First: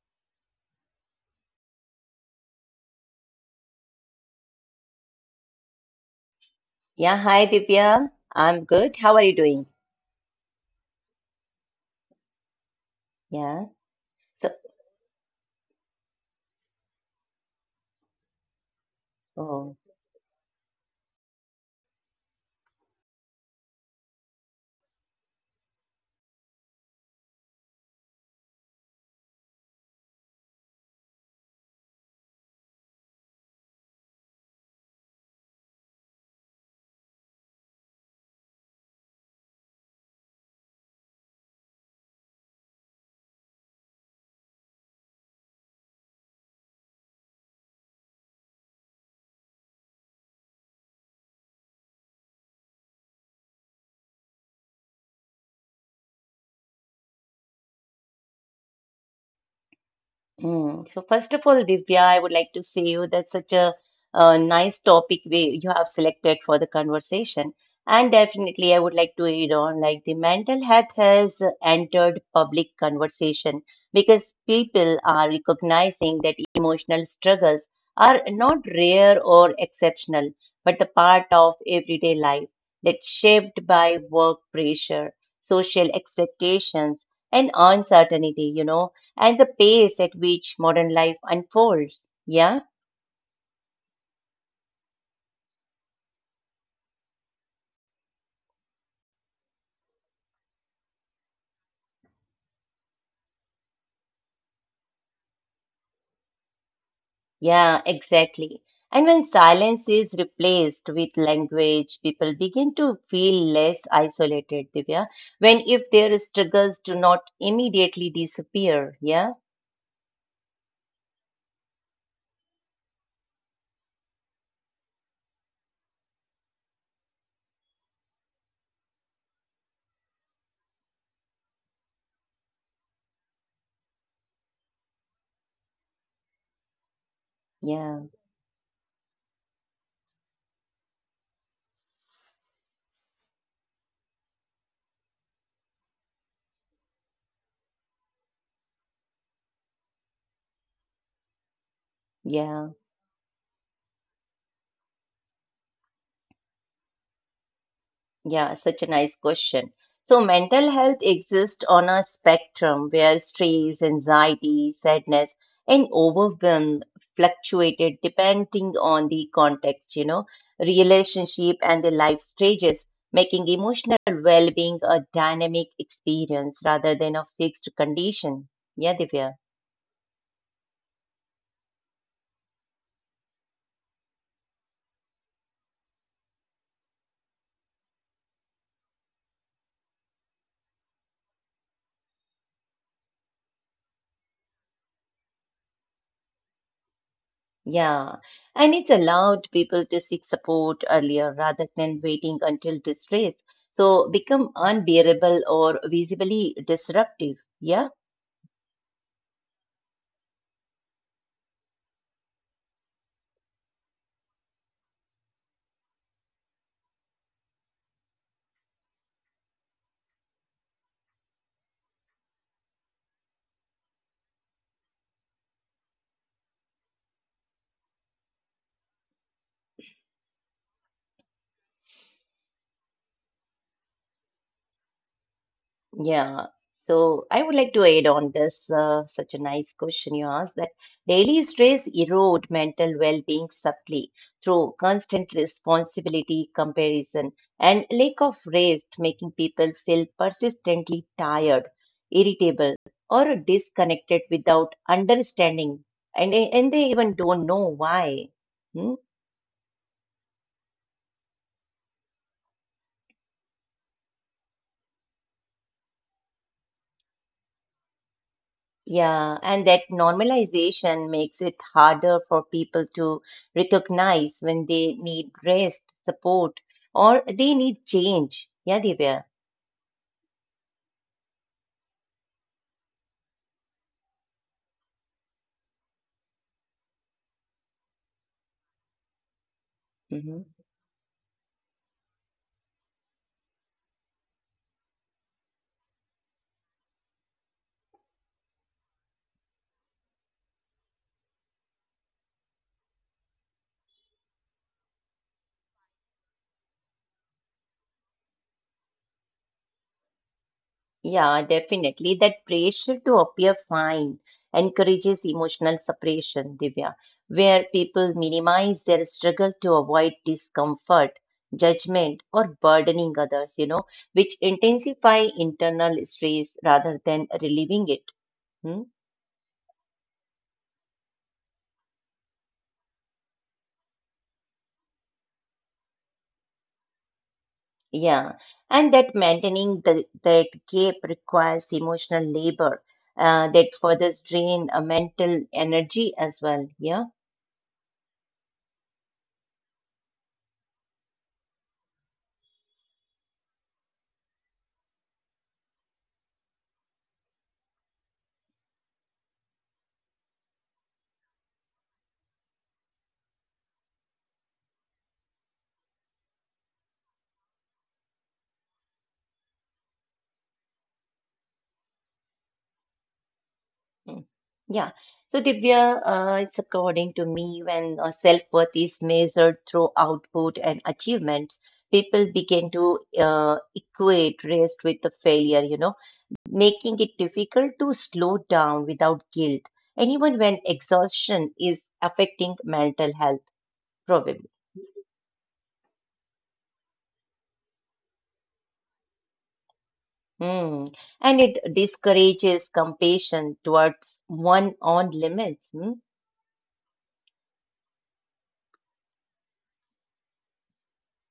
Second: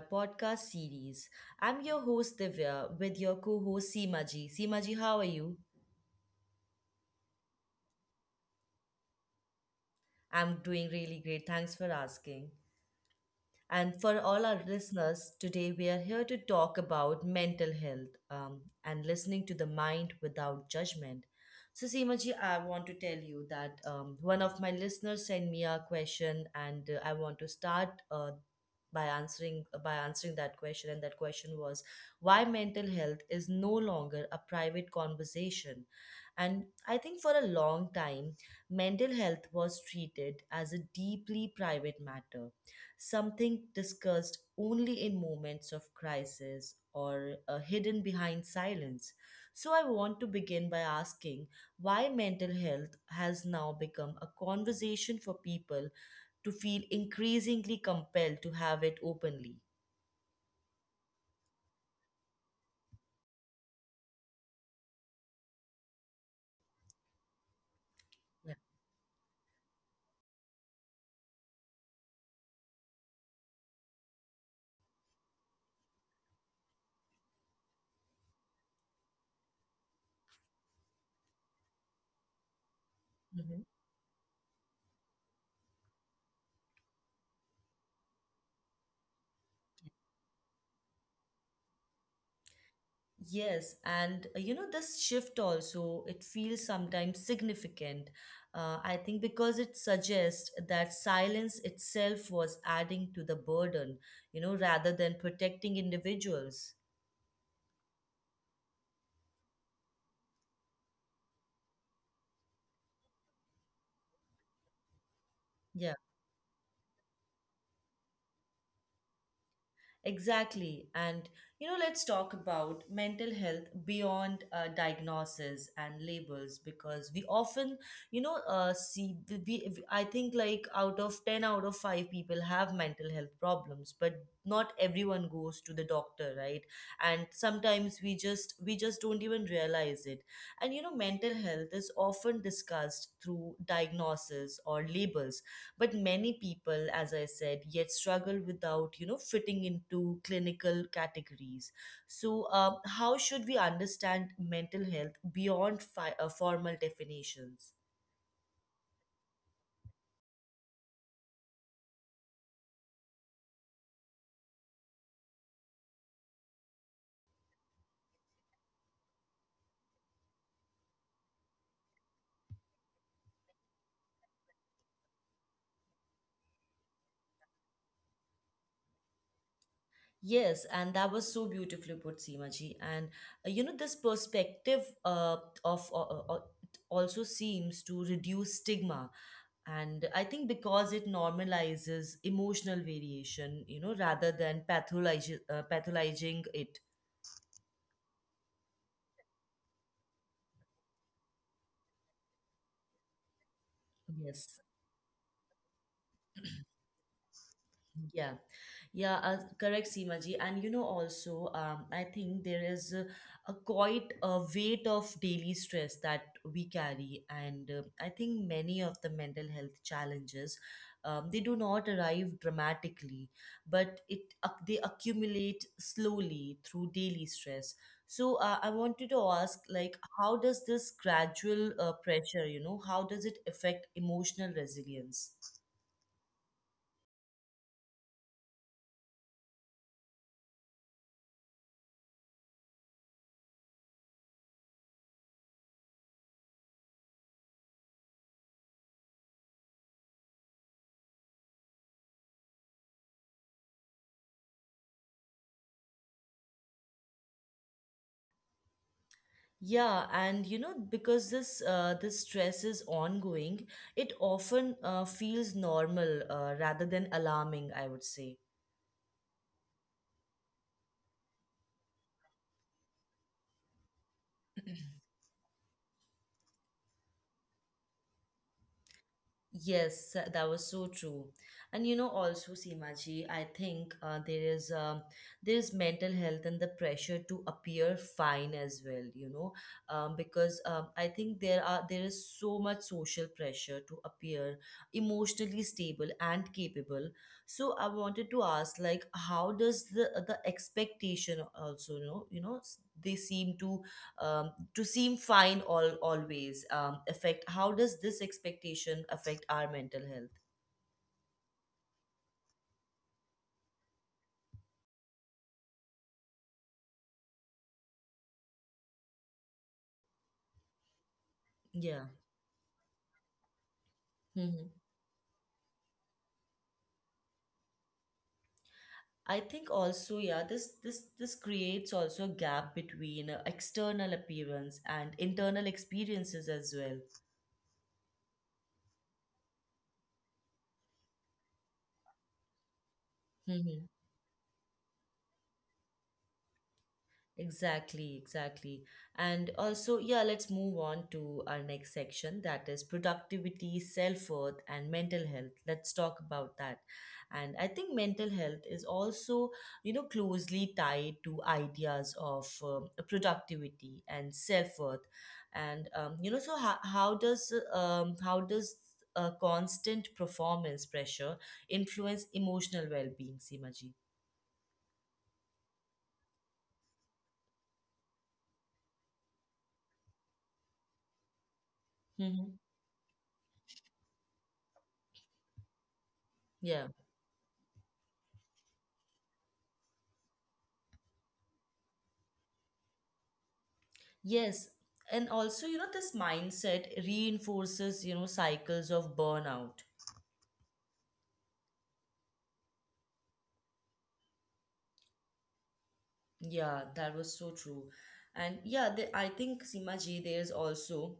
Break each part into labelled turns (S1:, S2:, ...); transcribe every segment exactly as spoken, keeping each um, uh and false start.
S1: podcast series. I'm your host Divya with your co host Seema ji. Seema ji, how are you?
S2: Yeah, hi Divya. I'm good. How are you doing?
S1: I'm doing really great. Thanks for asking.
S2: Yeah.
S1: And for all
S2: So,
S1: our listeners, today we are here to talk about mental health um, and listening to the
S2: oh,
S1: mind without judgment. So, Seemaji, I want to tell you that um, one of my listeners sent me a question, and uh, I want to start uh, by answering by answering that question. And that question was, why mental health is no longer a private conversation. And I think for a long time, mental health was treated as a deeply private matter, something discussed only in moments of crisis or uh, hidden behind silence. So, I want to begin by asking why mental health has now become a conversation for people to feel increasingly compelled to have it openly.
S2: Mm. So first of all, Divya, I would like to say you that's such a, uh nice topic we you have selected for the conversation. And
S1: Yeah.
S2: definitely, I would like to add on like the mental health has entered public conversation because people are recognizing that emotional struggles are not rare or exceptional, but the part of everyday life that's
S1: Mm-hmm.
S2: shaped by work pressure, social expectations, and uncertainty, you know and the pace at which modern life unfolds. Yeah,
S1: Yes, and uh, you know, this shift also, it feels sometimes significant. Uh, I think because it suggests that silence itself was adding to the burden, you know, rather than protecting individuals.
S2: yeah, exactly. And when silence is replaced with language, people begin to feel less isolated, Divya, when
S1: Yeah.
S2: if their struggles do not immediately disappear. Yeah,
S1: Exactly. And, you know, let's talk about mental health beyond uh, diagnosis and labels because we often, you know, uh, see, we, we- I think like out of ten out of five people have mental health problems, but not everyone goes to the doctor, right? And sometimes
S2: yeah,
S1: we just, we just don't even realize it. And, you know, mental health is often discussed through diagnosis or labels, but many people, as I said, yet struggle without, you know, fitting into clinical categories. So
S2: yeah.
S1: um, how should we understand mental health beyond fi- uh, formal definitions?
S2: Yeah, such a nice question. So, mental health exists on a spectrum where stress, anxiety, sadness, and overwhelm fluctuated depending on the context, you know, relationship and the life stages, making emotional well being a dynamic experience rather than a fixed condition. Yeah, Divya.
S1: Yes, and that was so beautifully put, Seemaji. And uh, you know, this perspective uh, of uh, uh, uh, it also seems to reduce stigma, and I think because it normalizes emotional variation, you know, rather than pathologizing uh, pathologizing it.
S2: Yeah, and it's allowed people to seek support earlier rather than waiting until distress so become
S1: Yes.
S2: unbearable or visibly disruptive. Yeah.
S1: Yeah, yeah, uh, correct, Seema ji. And you know, also, um, I think there is a, a quite a weight of daily stress that we carry, and uh, I think many of the mental health challenges, um, they do not arrive dramatically, but it ac- they accumulate slowly through daily stress. So uh, I wanted to ask, like, how does this gradual uh, pressure, you know, how does it affect emotional resilience?
S2: Yeah. So I would like to add on this, uh, such a nice question you asked that daily stress erode mental well-being subtly through constant responsibility, comparison, and lack of rest, making people feel persistently tired, irritable, or disconnected without understanding, and and they even don't know why. Hmm?
S1: Yeah, and you know, because this uh, this stress is ongoing, it often uh, feels normal uh, rather than alarming, I would say.
S2: Yeah, and that normalization makes it harder for people to recognize when they need rest, support, or they need change. Yeah, Divya.
S1: Yes, that was so true. And you know, also, Seemaji, I think uh, there is um, there is mental health and the pressure to appear fine as well. You know, um,
S2: Hmm.
S1: because um, I think there are there is so much social pressure to appear emotionally stable and capable. So I wanted to ask, like, how does the the expectation also, you know, you know, s- they seem to um, to seem fine all always, um, affect how does this expectation affect our mental health?
S2: Yeah, definitely. That pressure to appear fine encourages emotional separation, Divya, where people minimize their struggle to avoid discomfort,
S1: Yeah.
S2: judgment, or burdening others, you know, which
S1: Hmm.
S2: intensify internal stress rather than relieving it. Hmm?
S1: I think also, yeah, this this this creates also a gap between uh, external appearance and internal experiences as well.
S2: Yeah, and that maintaining the, that gap requires emotional labor, uh, that further drain uh, mental energy as well. Yeah.
S1: Exactly, exactly. And also, yeah, let's move on to our next section, that is productivity, self worth, and mental health. Let's talk about that. And I think mental health is also, you know, closely tied to ideas of um, productivity and self worth. And, um, you know, so how, how does, uh, um, how does uh, constant performance pressure influence emotional well being, Simaji?
S2: Mm. yeah. So Divya, uh, it's according to me when uh, self-worth is measured through output and achievements, people
S1: Mm-hmm.
S2: begin to uh, equate rest with the failure. You know, making it difficult to slow down without guilt, and even when exhaustion is affecting mental health, probably.
S1: Yes, and also, you know, this mindset reinforces, you know, cycles of burnout.
S2: Mm. And it discourages compassion towards one own limits. Hmm?
S1: Yeah, that was so true. And yeah, the, I think Sima ji, there's also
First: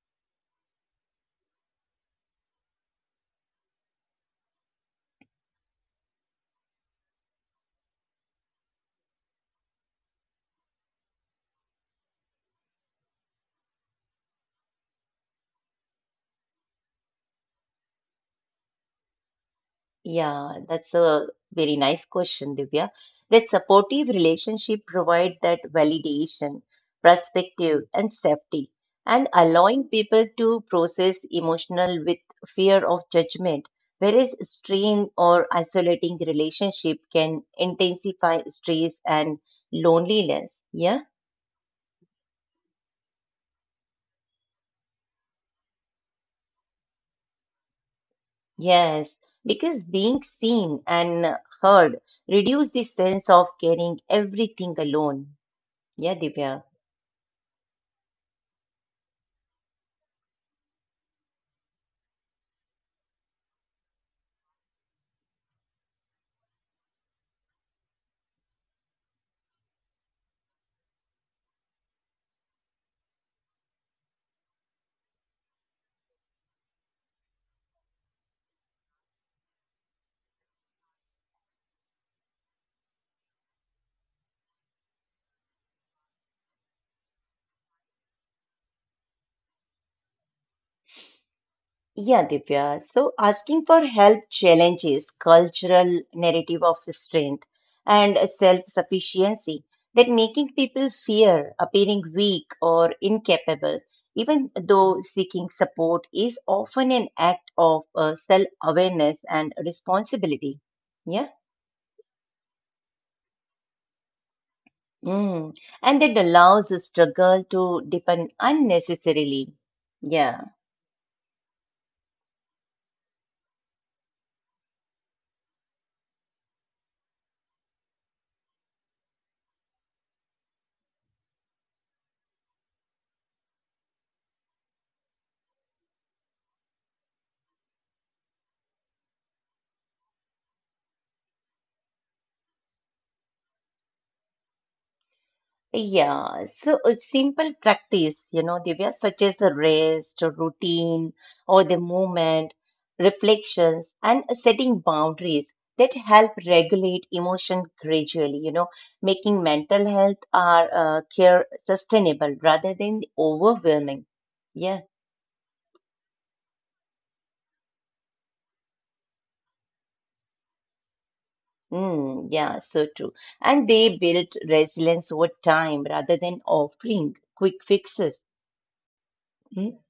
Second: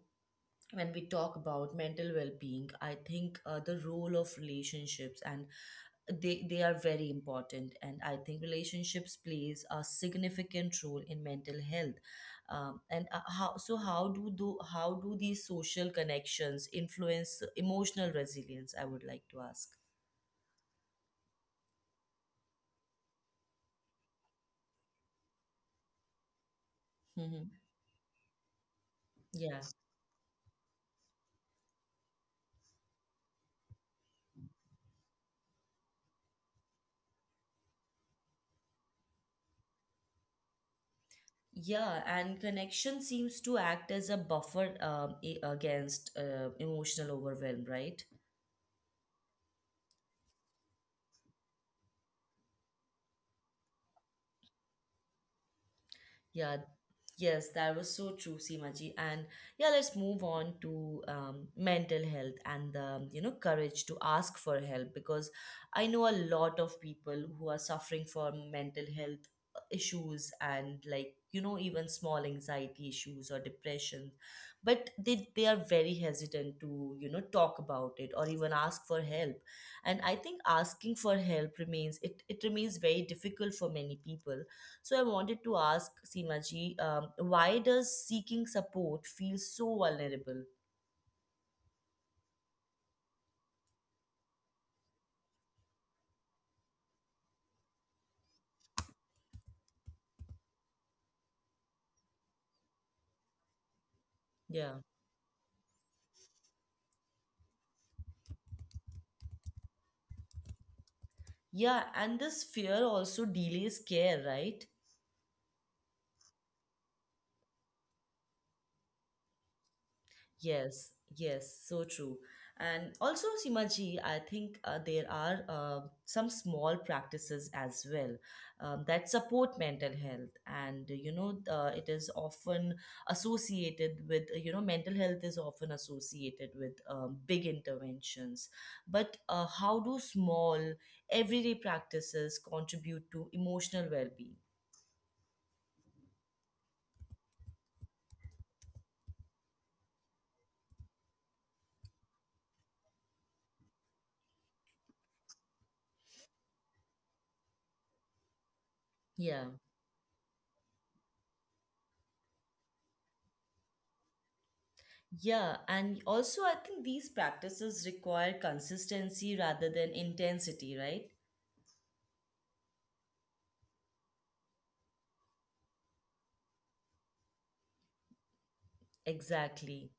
S1: when we talk about mental well-being, I think uh, the role of relationships, and they they are very important, and I think relationships plays a significant role in mental health. Um, and uh, how so how do do How do these social connections influence emotional resilience, I would like to ask.
S2: Yeah, that's a very nice question, Divya. That supportive relationship provide that validation,
S1: Hmm.
S2: perspective, and safety, and
S1: Yeah.
S2: allowing people to process emotional with fear of judgment. Whereas strained or isolating relationship can intensify stress and loneliness. Yeah.
S1: Yeah, and connection seems to act as a buffer um, a- against uh, emotional overwhelm, right?
S2: Yes, because being seen and heard reduce the sense of carrying everything alone. Yeah,
S1: Yeah,
S2: Divya.
S1: yes, that was so true, Seemaji. And yeah, let's move on to um, mental health and the, you know, courage to ask for help, because I know a lot of people who are suffering from mental health uh, issues, and like, you know, even small anxiety issues or depression, but they, they are very hesitant to, you know, talk about it or even ask for help. And I think asking for help remains, it, it remains very difficult for many people. So I wanted to ask, Seema Ji, um, why does seeking support feel so vulnerable?
S2: Yeah, Divya. So asking for help challenges cultural narrative of strength and self-sufficiency that making people fear appearing weak or incapable, even
S1: Yeah.
S2: though seeking support is often an act of uh, self-awareness and responsibility. Yeah.
S1: Yeah, and this fear also delays care, right?
S2: Mm. And it allows the struggle to deepen unnecessarily. Yeah.
S1: Yes, yes, so true. And also, Simaji, I think uh, there are uh, some small practices as well um, that support mental health. And, uh, you know, uh, it is often associated with, uh, you know, mental health is often associated with um, big interventions. But uh, how do small, everyday practices contribute to emotional well-being?
S2: Yeah. So a simple practice, you know, Divya, such as a rest or routine or the movement, reflections, and setting boundaries that help regulate emotion gradually, you know,
S1: Yeah.
S2: making mental health our uh, care sustainable rather than overwhelming. Yeah.
S1: Yeah, and also I think these practices require consistency rather than intensity, right?
S2: Mm, yeah, so true. And they built resilience over time rather than offering quick fixes. Mm,
S1: Exactly.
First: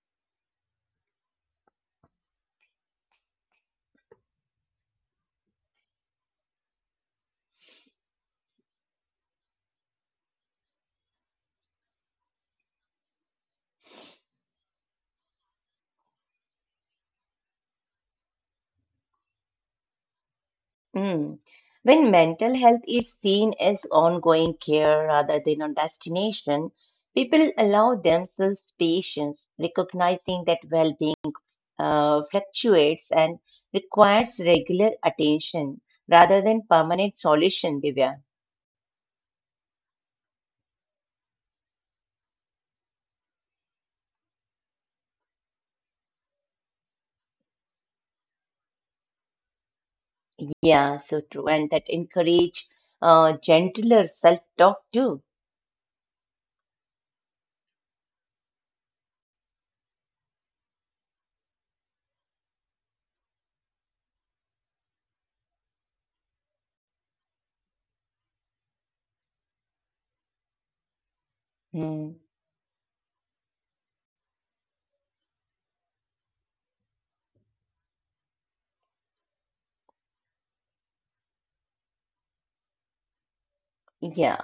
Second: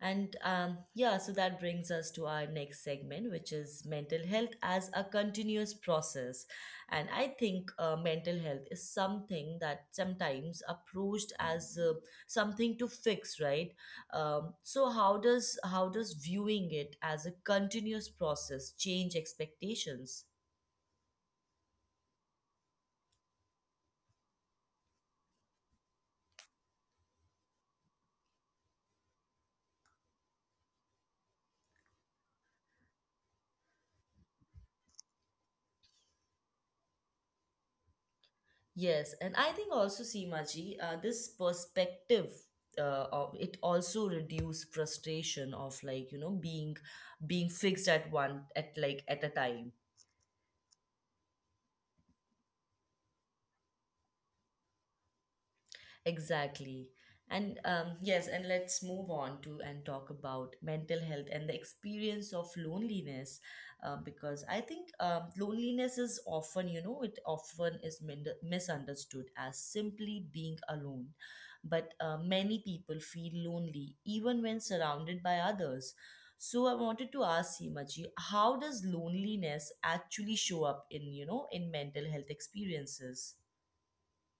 S1: And um, yeah, so that brings us to our next segment, which is mental health as a continuous process. And I think uh, mental health is something that sometimes approached as uh, something to fix, right? Um, so how does how does viewing it as a continuous process change expectations?
S2: mm. When mental health is seen as ongoing care rather than a destination, people allow themselves patience, recognizing that well-being uh, fluctuates and requires regular attention rather than permanent solution, Divya.
S1: Yes, and I think also, Seemaji, uh, this perspective uh, of it also reduce frustration of, like, you know, being being fixed at one at like at a time.
S2: Yeah, so true. And that encourage uh, gentler self-talk too.
S1: Exactly. And um, yes, and let's move on to and talk about mental health and the experience of loneliness, uh, because I think um, loneliness is often, you know, it often is min- misunderstood as simply being alone. But
S2: Hmm,
S1: uh, many people feel lonely even when surrounded by others. So I wanted to ask, Himaji, how does loneliness actually show up in, you know, in mental health experiences?
S2: yeah.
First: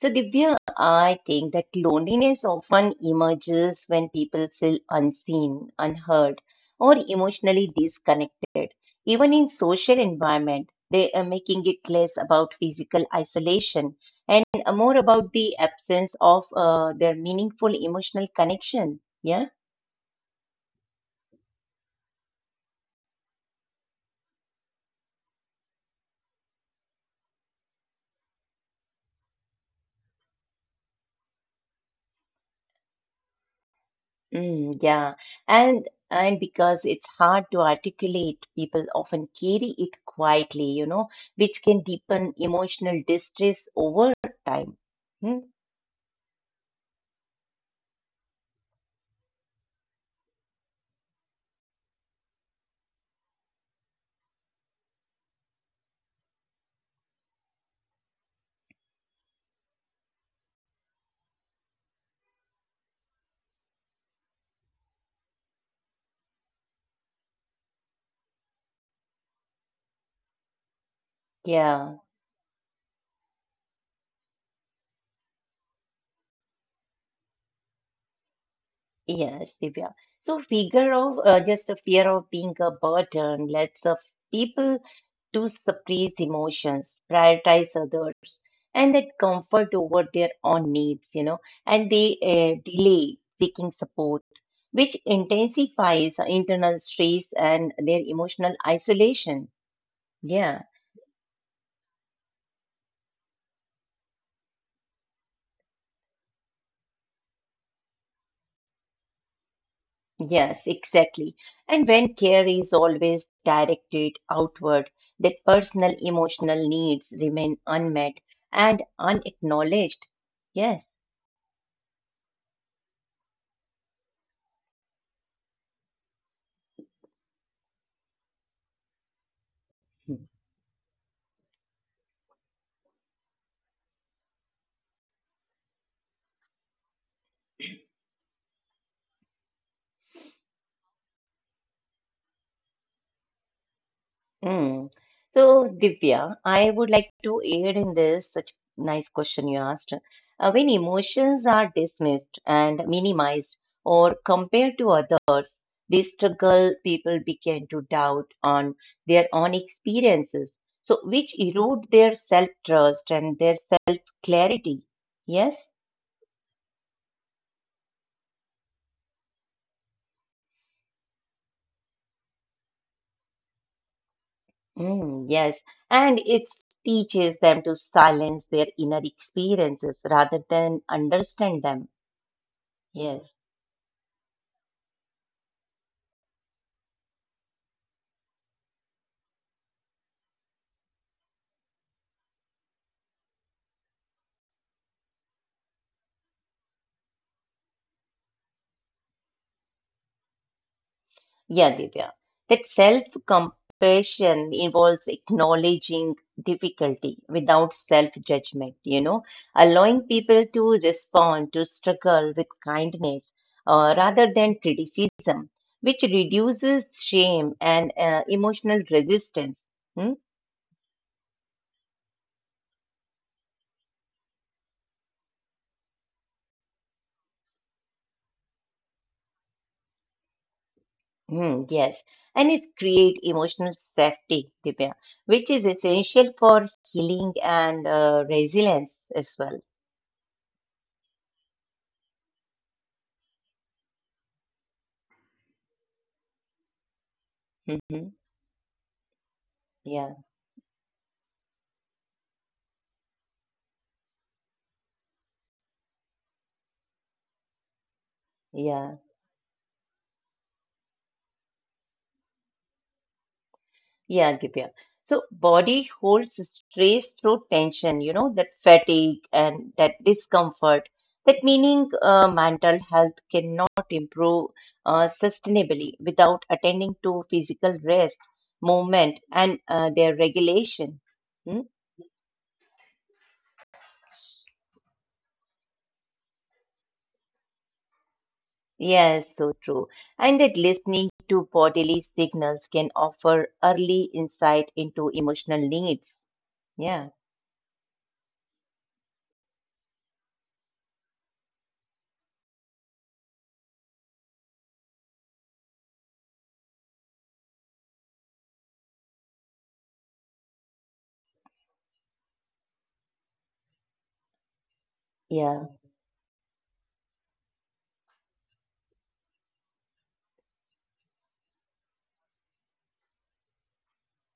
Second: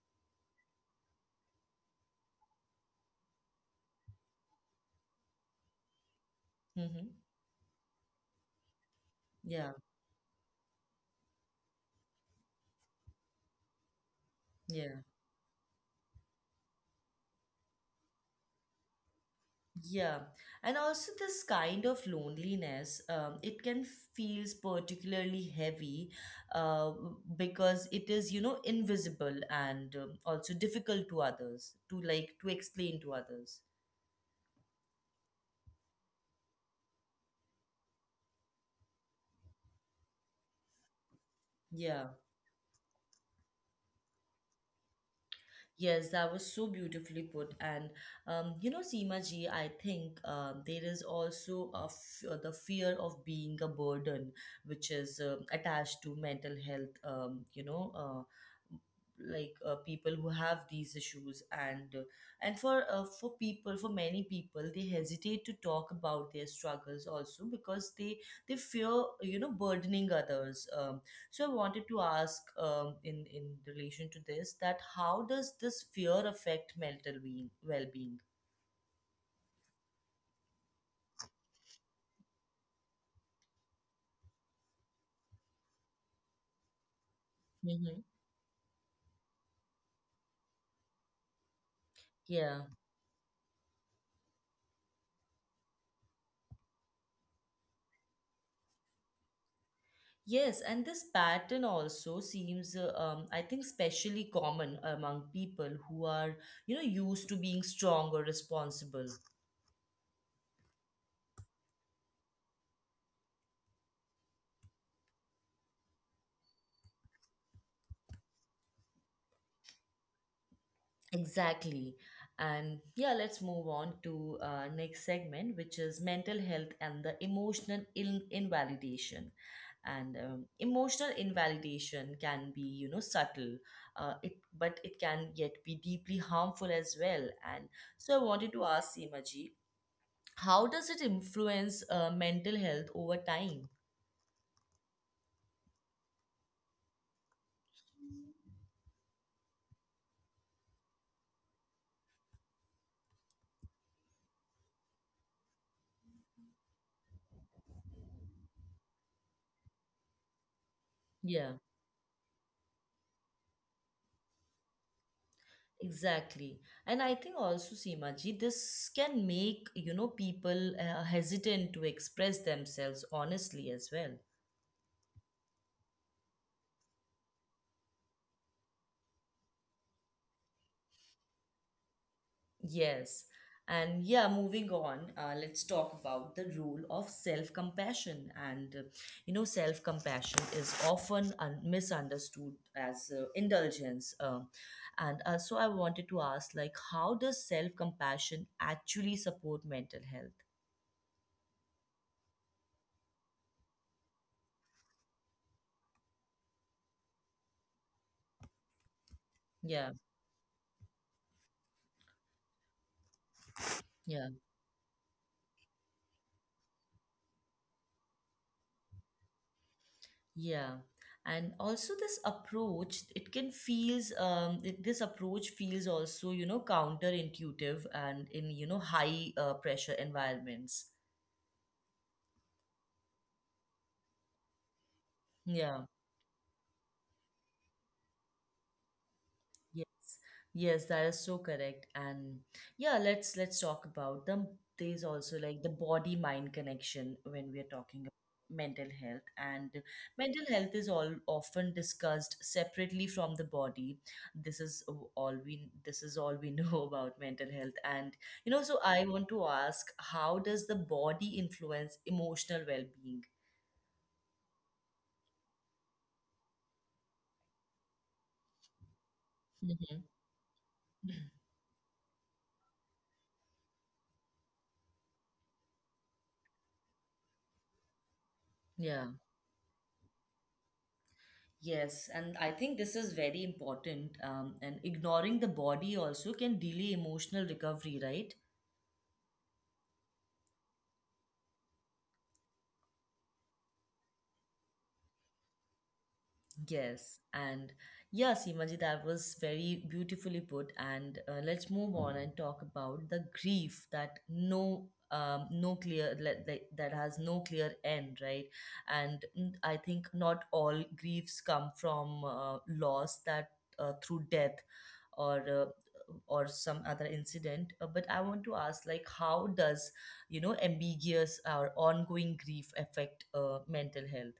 S2: So, Divya, I think that loneliness often emerges when people feel unseen, unheard, or
S1: Mm-hmm.
S2: emotionally disconnected. Even in
S1: Yeah,
S2: social environment, they are making it less about physical isolation and more
S1: yeah.
S2: about the absence of uh, their meaningful emotional connection. Yeah.
S1: Yeah, and also this kind of loneliness, um, it can feels particularly heavy, uh, because it is, you know, invisible and um, also difficult to others to, like, to explain to others.
S2: Mm, yeah, and and because it's hard to articulate, people often carry it quietly, you know, which can
S1: Yeah.
S2: deepen emotional distress over time. Hmm?
S1: Yes, that was so beautifully put. And um, you know, Seema ji, I think um, there is also a f- uh, the fear of being a burden, which is um attached to mental health. Um, you know, uh, like uh, people who have these issues, and uh, and for uh, for people, for many people, they hesitate to talk about their struggles also because they they fear, you know, burdening others. Um, so I wanted
S2: Yeah.
S1: to ask, um, in in relation to this, that how does this fear affect mental being well-being?
S2: Yes, Divya. So, figure of uh, just a fear of being a burden lets of people to suppress emotions, prioritize
S1: Hmm.
S2: others, and that comfort over their own needs, you know, and they uh,
S1: Yeah.
S2: delay seeking support, which intensifies internal stress and their emotional isolation. Yeah.
S1: Yes, and this pattern also seems, uh, um, I think, especially common among people who are, you know, used to being strong or responsible.
S2: Yes, exactly. And when care is always directed outward, that personal emotional needs remain unmet and unacknowledged. Yes.
S1: Exactly. And yeah, let's move on to uh, next segment, which is mental health and the emotional in- invalidation. And
S2: Hmm.
S1: um, emotional invalidation can be, you know, subtle, uh, it but it can yet be deeply harmful as well. And so I wanted to ask, Seemaji, how does it influence uh, mental health over time?
S2: Mm. So, Divya, I would like to aid in this such nice question you asked. Uh, when emotions are dismissed and minimized or compared to others, they struggle, people begin to doubt on their own experiences, so which
S1: Yeah.
S2: erode their self-trust and their self-clarity. Yes?
S1: Exactly. And I think also, Seemaji, this can make, you know, people uh, hesitant to express themselves honestly as well.
S2: Mm, yes. And it teaches them to silence their inner experiences rather than understand them.
S1: Yes.
S2: Yes.
S1: And yeah, moving on, uh, let's talk about the role of self compassion. And, uh, you know, self compassion is often un- misunderstood as uh, indulgence. Uh, and uh, So I wanted to ask, like, how does self compassion actually support mental health?
S2: Yeah, Divya. That self-compassion involves acknowledging difficulty without self-judgment, you know,
S1: Yeah.
S2: allowing people to respond to struggle with kindness uh,
S1: Yeah.
S2: rather than criticism, which reduces shame and uh, emotional resistance. Hmm?
S1: Yeah, and also this approach, it can feels um it, this approach feels also, you know, counterintuitive and, in you know, high uh, pressure environments.
S2: Hmm, yes, and it create emotional safety, Divya, which is
S1: Yeah.
S2: essential for healing and uh, resilience as well.
S1: Yes, yes, that is so correct. And yeah, let's let's talk about them. There's also like the body mind connection when we are talking about
S2: Hmm.
S1: mental health. And
S2: Yeah,
S1: mental health is all often discussed separately from the body. This is o- all we this is all we know about mental health. And you know, so
S2: yeah.
S1: I want to ask, how does the body influence emotional well-being?
S2: Yeah, Divya. So body holds stress through tension, you know, that fatigue and
S1: Mm-hmm.
S2: that discomfort. That meaning uh, mental health cannot improve uh, sustainably without attending to physical rest, movement, and uh, their regulation. Hmm?
S1: Yes, and I think this is very important. Um, and ignoring the body also can delay emotional recovery, right?
S2: Yes, so true. And that listening to bodily signals can offer early insight into emotional needs. Yeah.
S1: Yes, and yes, Imaji, that was very beautifully put. And uh, let's move on and talk about the grief that no, um, no clear let- that that has no clear end, right? And mm, I think not all griefs come from uh, loss, that uh, through death or uh,
S2: Yeah.
S1: or some other incident. Uh, but I want to ask, like, how does, you know, ambiguous or ongoing grief affect uh, mental health?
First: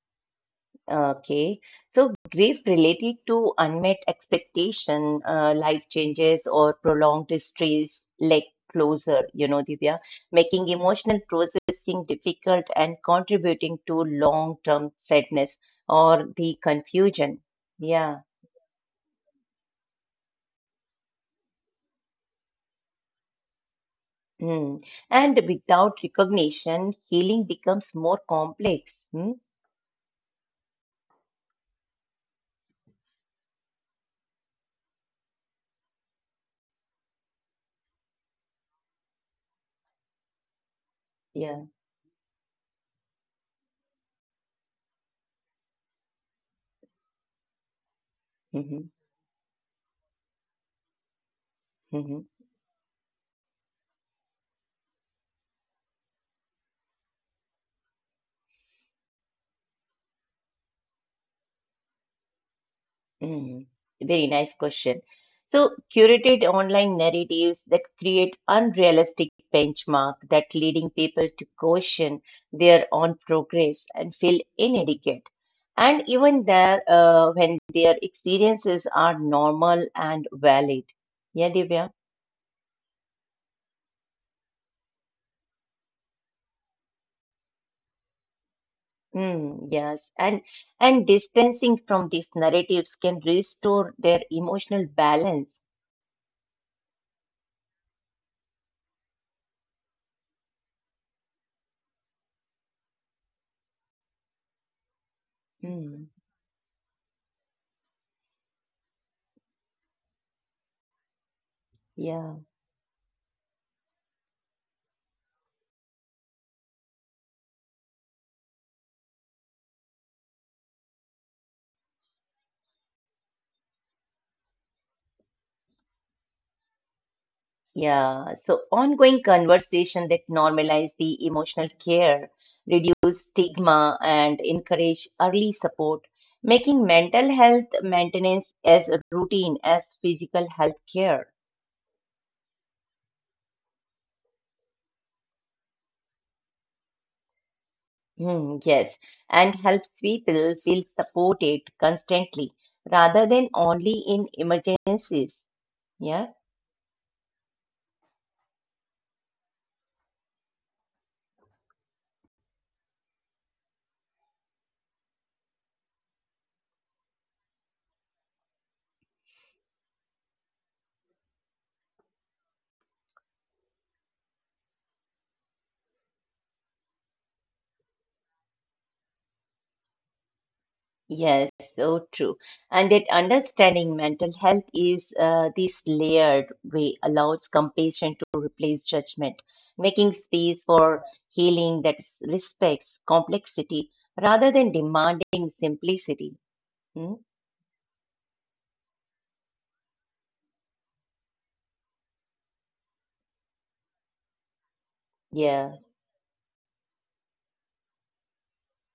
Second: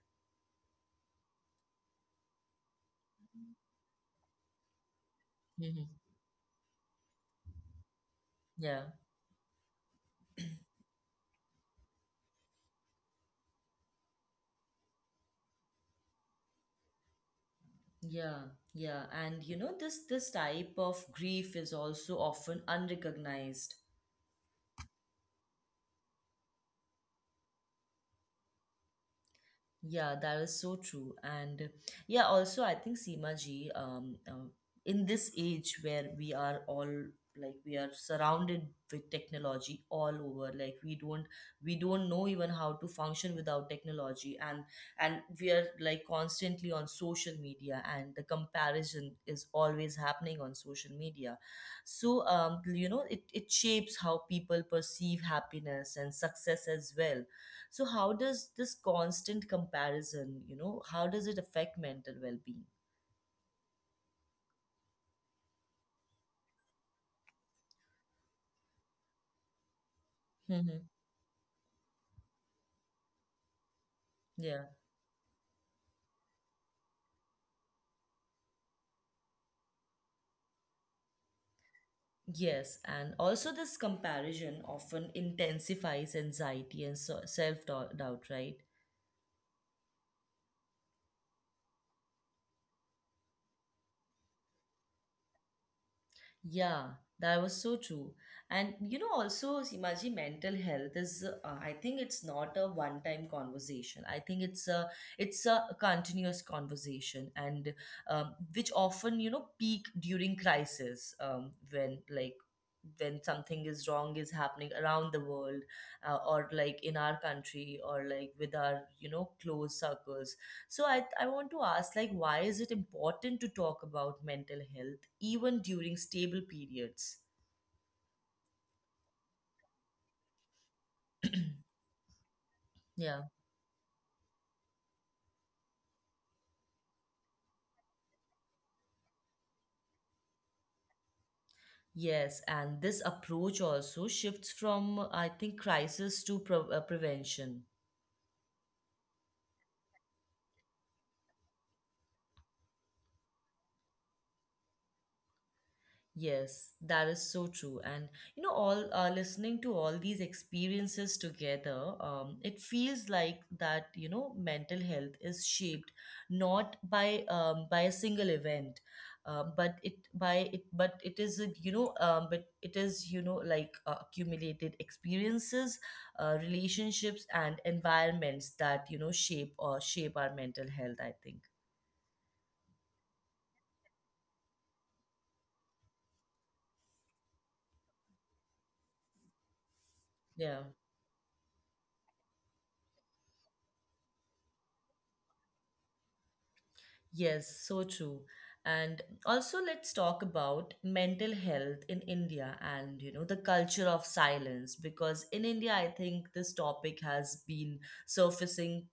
S2: Okay. So grief related to unmet expectation, uh, life
S1: Mhm.
S2: changes, or prolonged distress like
S1: Yeah.
S2: closure, you know, Divya, making emotional processing difficult and contributing to long-term sadness or the confusion. Yeah.
S1: Yeah, yeah. And you know, this this type of grief is also often unrecognized.
S2: Mm. And without recognition, healing becomes more complex. Hmm?
S1: Yeah, that is so true. And yeah, also I think Seema ji, um, um, in this age where we are all like we are surrounded with technology all over. Like we don't
S2: Yeah.
S1: we don't know even how to function without technology, and and we are like constantly on social media, and the
S2: Hmm.
S1: comparison is always happening on social media. So um, you know, it it shapes how people perceive happiness and success as well. So how does this constant comparison, you know, how does it affect mental well-being?
S2: Mm, very nice question. So, curated online narratives that create unrealistic benchmark that
S1: Mm-hmm.
S2: leading people to question their own progress and feel
S1: Yeah.
S2: inadequate. And even there, uh, when their experiences are normal and valid. Yeah, Divya?
S1: Yes, and also this comparison often intensifies anxiety and so self-doubt, right?
S2: Mm, yes. And, and distancing from these narratives can restore their emotional balance.
S1: Yeah, that was so true. And you know, also, Simaji, mental health is, uh, I think it's not a one-time conversation. I think it's a it's a
S2: Mm,
S1: continuous conversation, and um, which often you know peak during crisis, um, when like
S2: yeah.
S1: when something is wrong is happening around the world, uh, or like in our country, or like with our you know close circles. So I I want to ask, like, why is it important to talk about mental health, even during stable periods?
S2: Yeah, so ongoing conversation that normalize the emotional care,
S1: Yeah.
S2: reduce stigma, and encourage early support, making mental health maintenance as routine as physical health care.
S1: Yes, and this approach also shifts from, I think, crisis to pre- uh, prevention.
S2: Hmm, yes, and helps people feel supported constantly rather than only in emergencies. Yeah.
S1: Yes, that is so true. And you know, all uh, listening to all these experiences together, um, it feels like that you know mental health is shaped not by um, by a single event, uh, but it by it but it is a, you know um, but it is you know like uh, accumulated experiences, uh, relationships, and environments that you know shape or shape our mental health, I think.
S2: Yes, so true. And that understanding mental health is uh, this layered way allows compassion to replace judgment, making
S1: Yeah.
S2: space for healing that s- respects complexity rather than demanding simplicity. Hmm?
S1: Yes, so true. And also, let's talk about mental health in India and, you know, the culture of silence. Because in
S2: Yeah.
S1: India, I think this topic has been surfacing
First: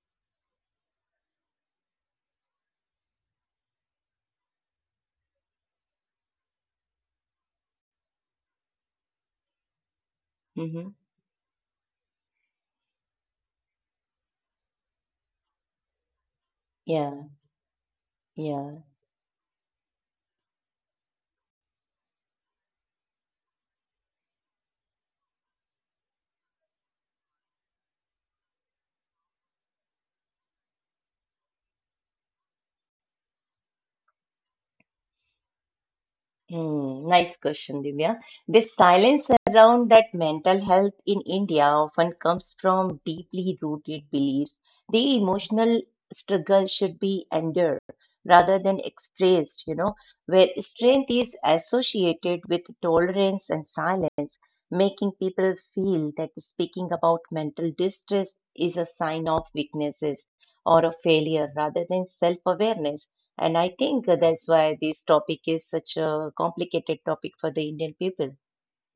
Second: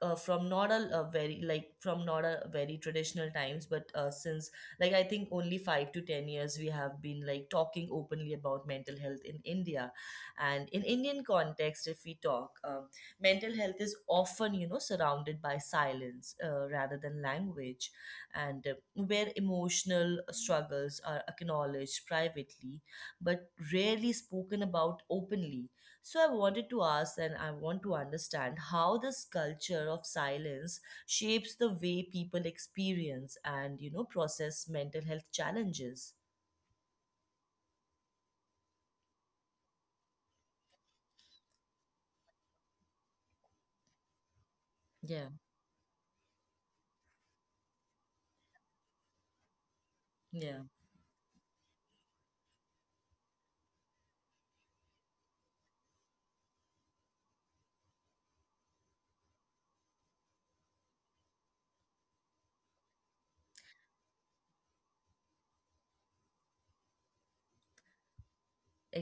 S1: uh, from not a, a very like from not a very traditional times but uh, since like I think only five to ten years we have been like talking openly about mental health in india. And in
S2: Hmm.
S1: indian context if we talk, um, mental health is often you know surrounded by silence uh, rather than
S2: Yeah.
S1: language, and uh,
S2: Yeah.
S1: where emotional struggles are acknowledged privately but rarely spoken about openly. So I wanted to ask and I want to understand how this culture of silence shapes the way people experience and you know process mental health challenges.
S2: Hmm, nice question, Divya. The silence around that mental health in India often comes from deeply rooted beliefs. The
S1: Yeah,
S2: emotional struggle should be endured rather than expressed, you know, where
S1: yeah.
S2: strength is associated with tolerance and silence, making people feel that speaking about mental distress is a sign of weaknesses or a failure rather than self awareness. And I think that's why this topic is such a complicated topic for the Indian people.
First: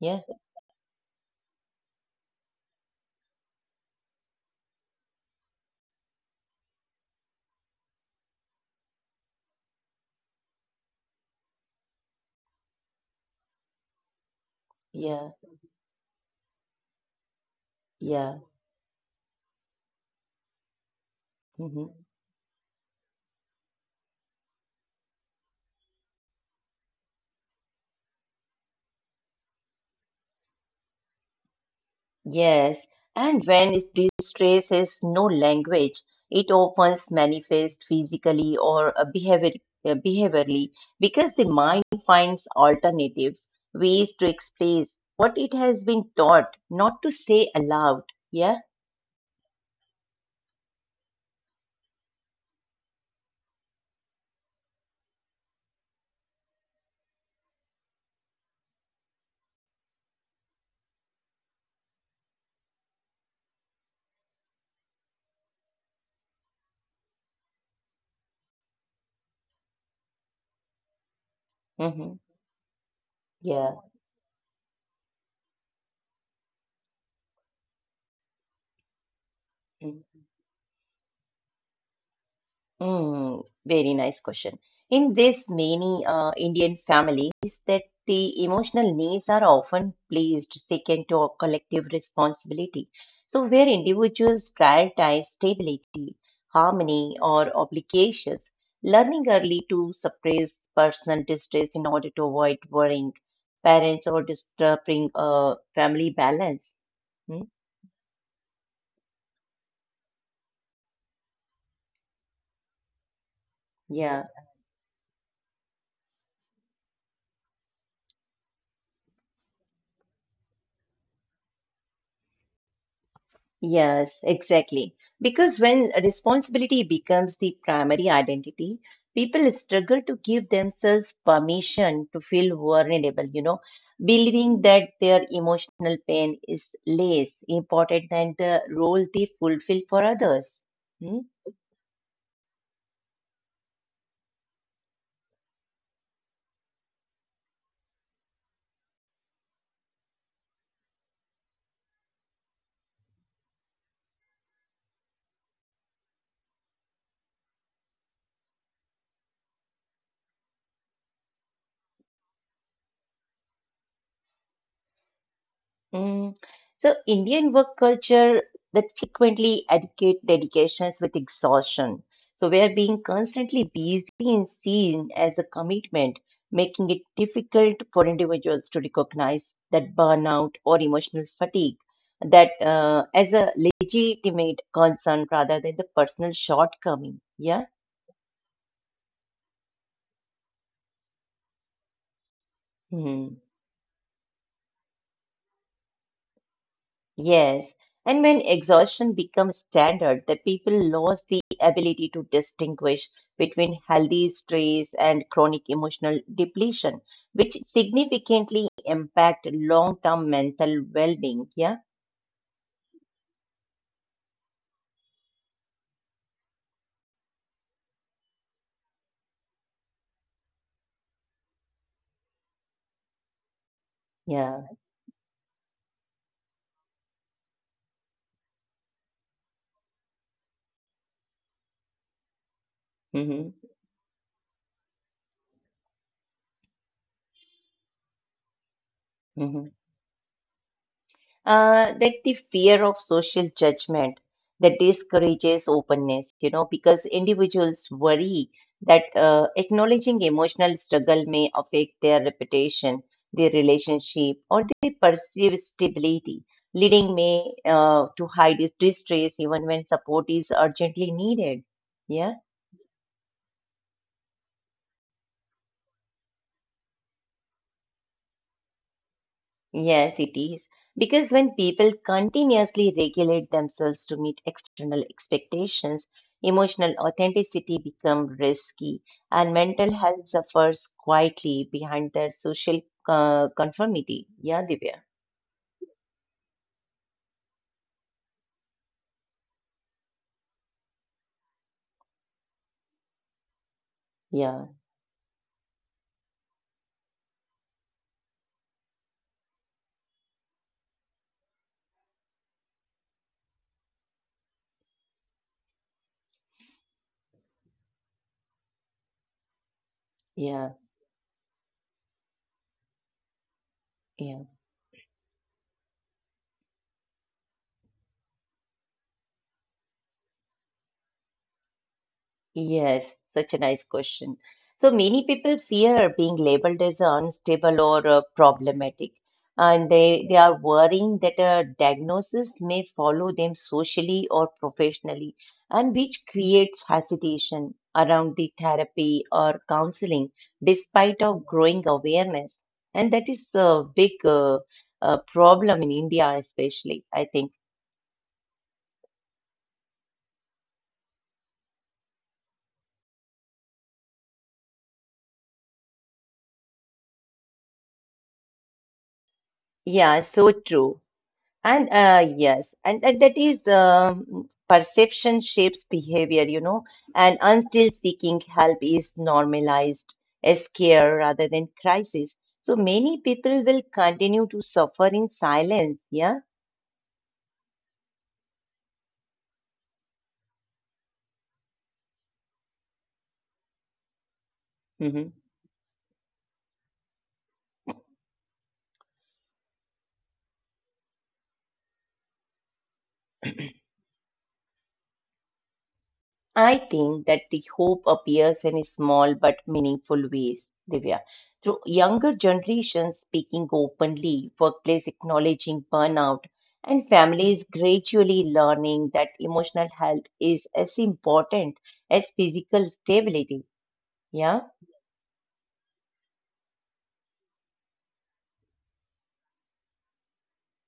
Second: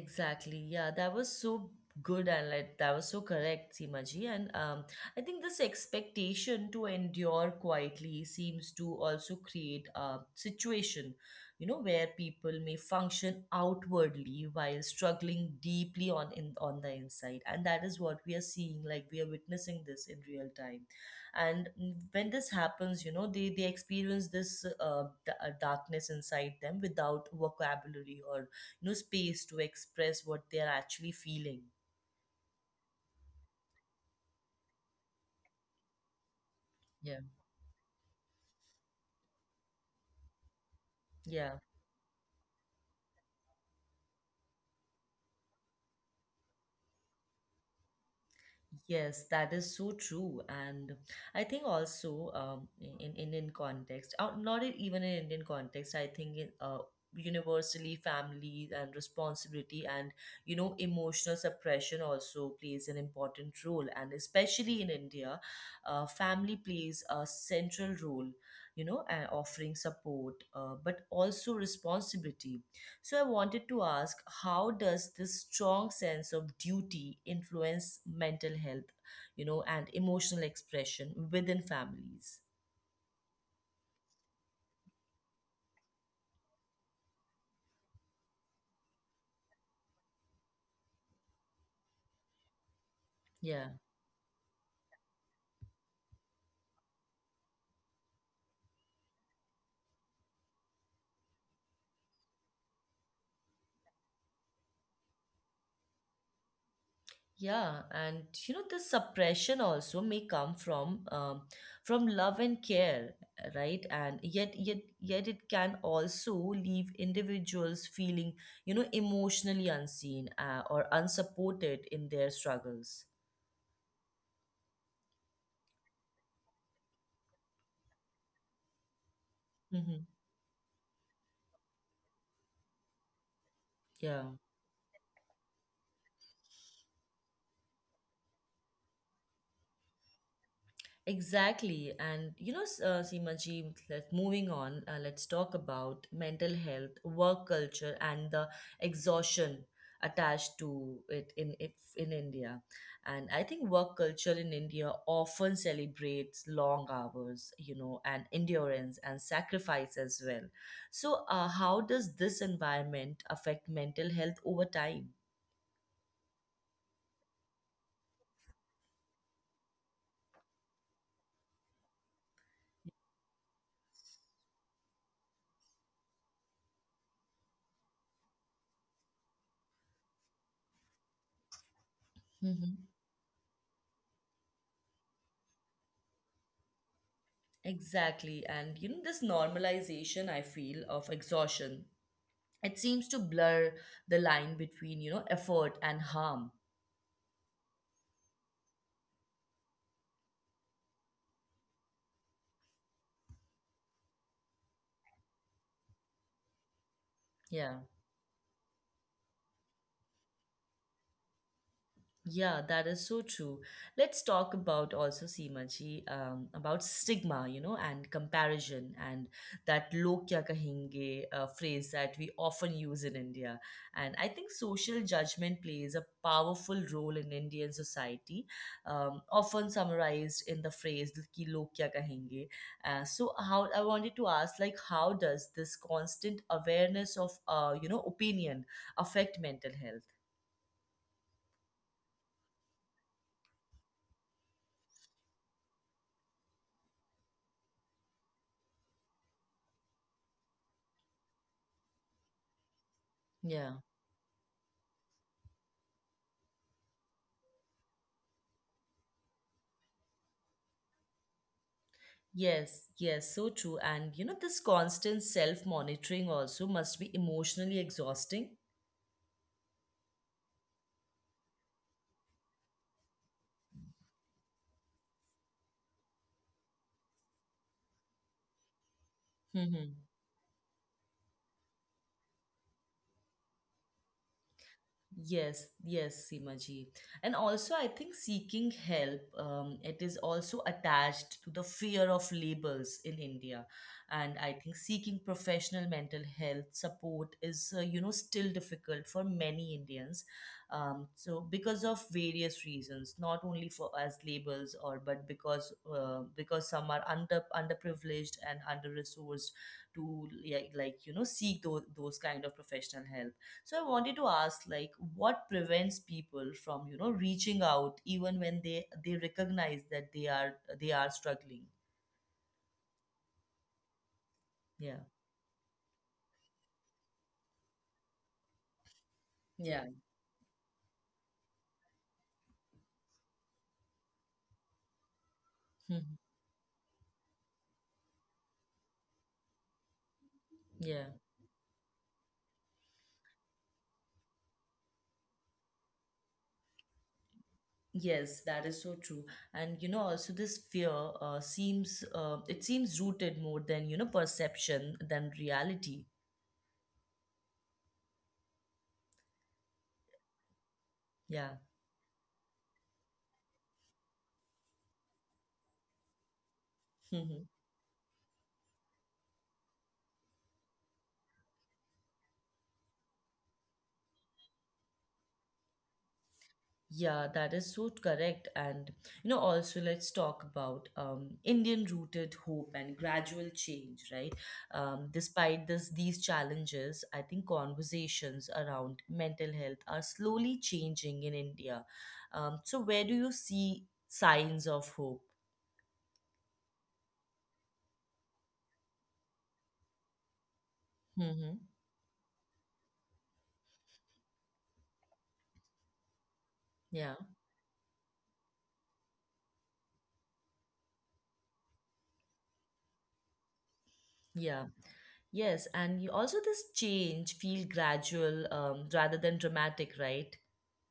S2: Yeah,
S1: Yeah, that was so good and like that was so correct, Seemaji. And um, I think this expectation to endure quietly seems to also create a situation, you know, where people may function outwardly while
S2: yeah,
S1: struggling deeply on in on the inside. And that is what we
S2: yeah.
S1: are seeing, like we are witnessing this in real time. And
S2: Hmm.
S1: mm, when this happens, you know, they they experience this uh, d- uh, darkness inside them without vocabulary or no space to express what they are actually feeling.
S2: Yes. And when is- distress is no language, it often
S1: Yeah.
S2: manifests physically or uh, behavior, uh, behaviorally because the
S1: Yeah.
S2: mind finds alternatives, ways to express what it has been taught not to say aloud. Yeah.
S1: Yes, that is so true. And I think also um, in, in Indian context, uh, not in- even in Indian context, I think in, uh, universally family and responsibility and, you know, emotional suppression also plays an important role. And especially in India, uh, family plays a central role, you know, and offering support, uh, but also
S2: Hmm.
S1: responsibility. So I wanted
S2: Yeah.
S1: to ask, how does this strong sense of duty influence mental health, you know, and
S2: Mm-hmm.
S1: emotional expression within families?
S2: Mm, very nice question. In this many uh, Indian families, that the emotional needs are often placed second to a collective responsibility. So where
S1: Yeah.
S2: individuals prioritize stability, harmony, or obligations, learning early to suppress personal distress in order to avoid worrying parents or disturbing uh, family balance. Hmm?
S1: Yeah, and you know this suppression also may come from um, from love and care, right?
S2: Yeah.
S1: And yet, yet, yet it can also leave individuals feeling, you know, emotionally unseen uh, or unsupported in their struggles.
S2: Yes, exactly. Because when responsibility becomes the primary identity, people struggle
S1: Mm-hmm.
S2: to give themselves permission to feel vulnerable, you know,
S1: Yeah.
S2: believing that their emotional pain is less important than the role they fulfill for others. Hmm?
S1: Exactly. And you know, S- uh, Seema ji, let, moving on, uh, let's talk about mental health, work culture, and the exhaustion attached to it in if in India. And I think work culture in India often celebrates long hours, you know, and endurance and sacrifice as well. So, uh, how does this environment affect mental health over time?
S2: Mm. So, Indian work culture that frequently educate dedications with exhaustion. So, where being constantly busy is seen as a commitment, making it difficult for individuals to recognize that burnout or emotional fatigue that
S1: Hmm.
S2: uh, as a legitimate concern rather than the personal shortcoming. Yeah.
S1: Exactly. And you know, this normalization, I feel, of exhaustion, it seems to
S2: Mm-hmm.
S1: blur the line between you know effort and harm.
S2: Yes, and when exhaustion becomes standard, that people lose the ability to distinguish between healthy stress and chronic emotional depletion, which
S1: Yeah.
S2: significantly impact long-term mental well-being. Yeah,
S1: Yeah, that is so true. Let's talk about also Seemaji, um, about stigma, you know, and comparison, and that "log kya kahenge" uh, phrase that we often use in India. And I think
S2: yeah.
S1: social judgment plays a powerful role in Indian society, um, often summarized in the phrase "ki log kya kahenge." Uh, so,
S2: Hmm.
S1: how I wanted to ask, like, how does this constant awareness of, uh, you know, opinion affect mental health?
S2: Uh, that the fear of social judgment that discourages openness, you know, because individuals worry that uh, acknowledging emotional struggle may affect their reputation, their
S1: Yeah.
S2: relationship, or their perceived stability, leading may uh, to hide distress even when support is urgently needed. Yeah.
S1: Yes, yes, so true. And you know, this constant self monitoring also must be emotionally exhausting.
S2: Yes, it is. Because when people continuously regulate themselves to meet external expectations, emotional authenticity becomes risky and mental
S1: Hmm.
S2: health suffers quietly behind their social uh, conformity. Yeah, Divya.
S1: Yes, yes, Simaji. And also, I think seeking help, um, it is also attached to the fear of labels in India. And I
S2: Yeah,
S1: think seeking professional mental health support is, uh, you know, still difficult for many Indians. Um, so because of various reasons, not only for as labels or but because uh, because some are under underprivileged and under resourced to
S2: yeah,
S1: like, like you know seek those those kind of professional help. So I wanted to
S2: yeah.
S1: ask, like, what prevents people from, you know, reaching out even when they they recognize that they are they are struggling?
S2: Yes, such a nice question. So
S1: Yeah.
S2: many people fear being labeled as unstable or uh, problematic, and
S1: Yeah.
S2: they, they are worrying that a diagnosis may follow them socially or professionally, and which
S1: Mhm.
S2: creates hesitation around the therapy or counseling,
S1: Yeah.
S2: despite of growing awareness. And that is a big uh, uh, problem in India, especially, I think.
S1: Yes, that is so true. And you know, also this fear uh, seems uh, it seems rooted more than, you know, perception than reality.
S2: Yeah, so true.
S1: Yeah.
S2: And uh, yes, and, and that is um, perception shapes behavior, you know, and until seeking help is normalized as care rather than crisis. So many people will continue to suffer in silence. Yeah.
S1: Yeah, that is so correct. And you know, also let's talk about um, Indian rooted hope and gradual change, right? Um,
S2: Mm-hmm.
S1: despite this, these challenges, I think conversations around mental health are slowly changing in India. Um, so, where do you see signs of hope?
S2: I think that the hope appears in small but meaningful ways, Divya.
S1: Mm-hmm.
S2: Through younger generations speaking openly, workplace acknowledging burnout, and
S1: Yeah.
S2: families gradually learning that emotional health is as important as physical stability. Yeah.
S1: Yeah. Yes, and you also this change feel gradual um, rather than dramatic, right?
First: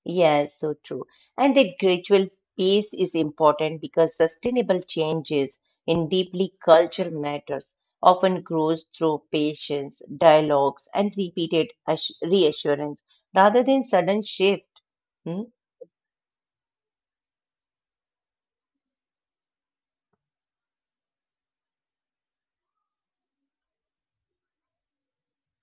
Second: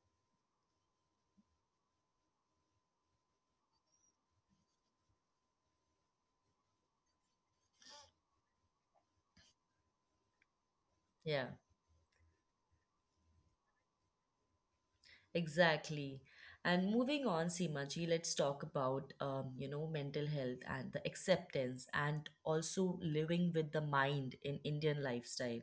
S2: Yes, so true. And the gradual pace is important because sustainable changes in deeply cultural matters often grows through patience, dialogues, and
S1: Yeah.
S2: repeated assu- reassurance rather than sudden shift. Hmm?
S1: Exactly. And moving on, Seemaji, let's talk about um, you know mental health and the acceptance and also living with the mind in Indian lifestyle.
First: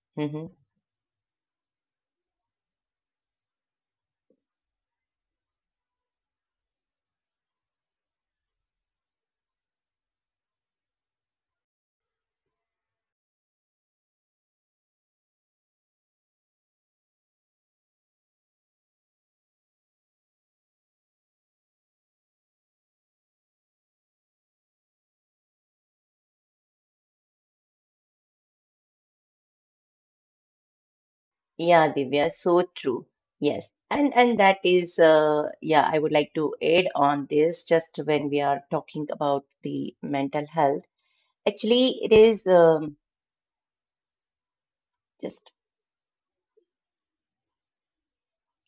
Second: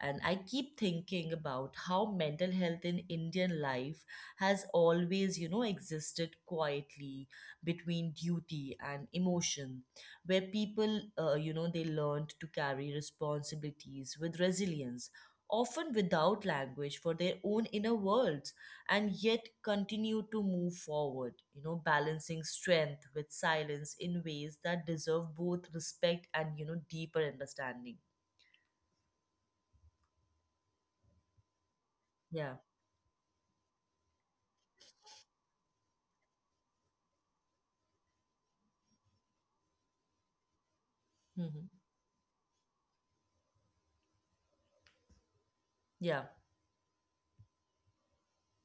S1: And I
S2: hmm
S1: keep thinking about how mental health in Indian life has always you know existed quietly between duty and emotion, where people uh, you know they learned to carry responsibilities with resilience, often without language for their own inner worlds and yet continue to move forward, you know, balancing strength with silence in ways that deserve both respect and, you know, deeper understanding.
S2: Yeah, Divya,
S1: Yeah.
S2: so true. Yes. And and that is uh, yeah, I would like to add on this just when we are talking about the mental health.
S1: Hmm.
S2: Actually, it is um, just
S1: Yeah.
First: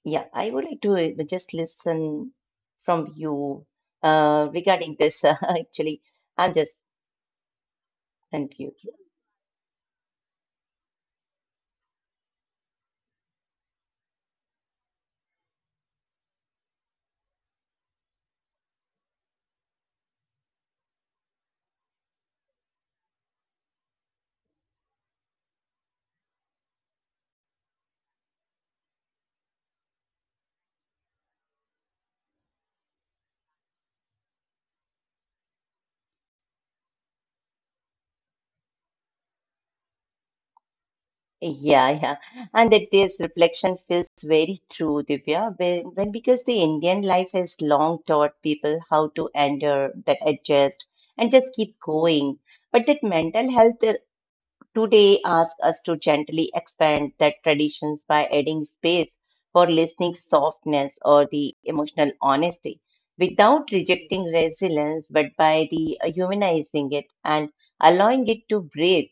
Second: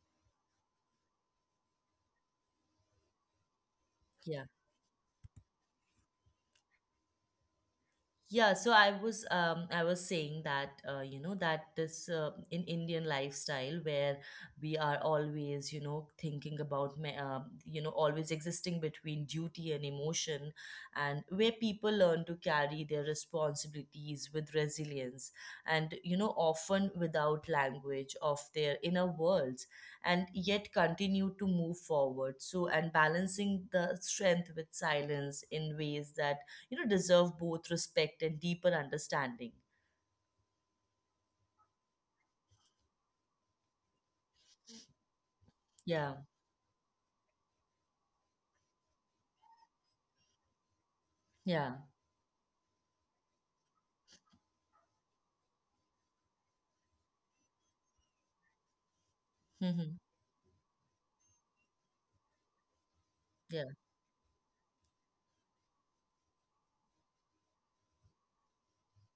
S2: Yeah, I would like to uh, just listen from you
S1: Yeah.
S2: uh, regarding this. Uh, actually, I'm just
S1: Yeah, so
S2: confused.
S1: I was um I was saying that uh, you know that this uh, in Indian lifestyle where we are always you know thinking about ma- uh, you know always existing between duty and emotion, and where people learn to carry their responsibilities with resilience, and you know often without language of their inner worlds, and yet continue to move forward, so and balancing the strength with silence in ways that you know deserve both respect and deeper understanding.
S2: Yeah, yeah. And that this reflection feels very true, Divya, when, when
S1: Yeah.
S2: because the Indian life has long taught people how to endure, that adjust, and just
S1: Yeah.
S2: keep going. But that mental health today ask us to gently expand that traditions by adding space for
S1: Hmm.
S2: listening softness or the emotional honesty
S1: Yeah.
S2: without rejecting resilience, but by the uh, humanizing it and allowing it to breathe.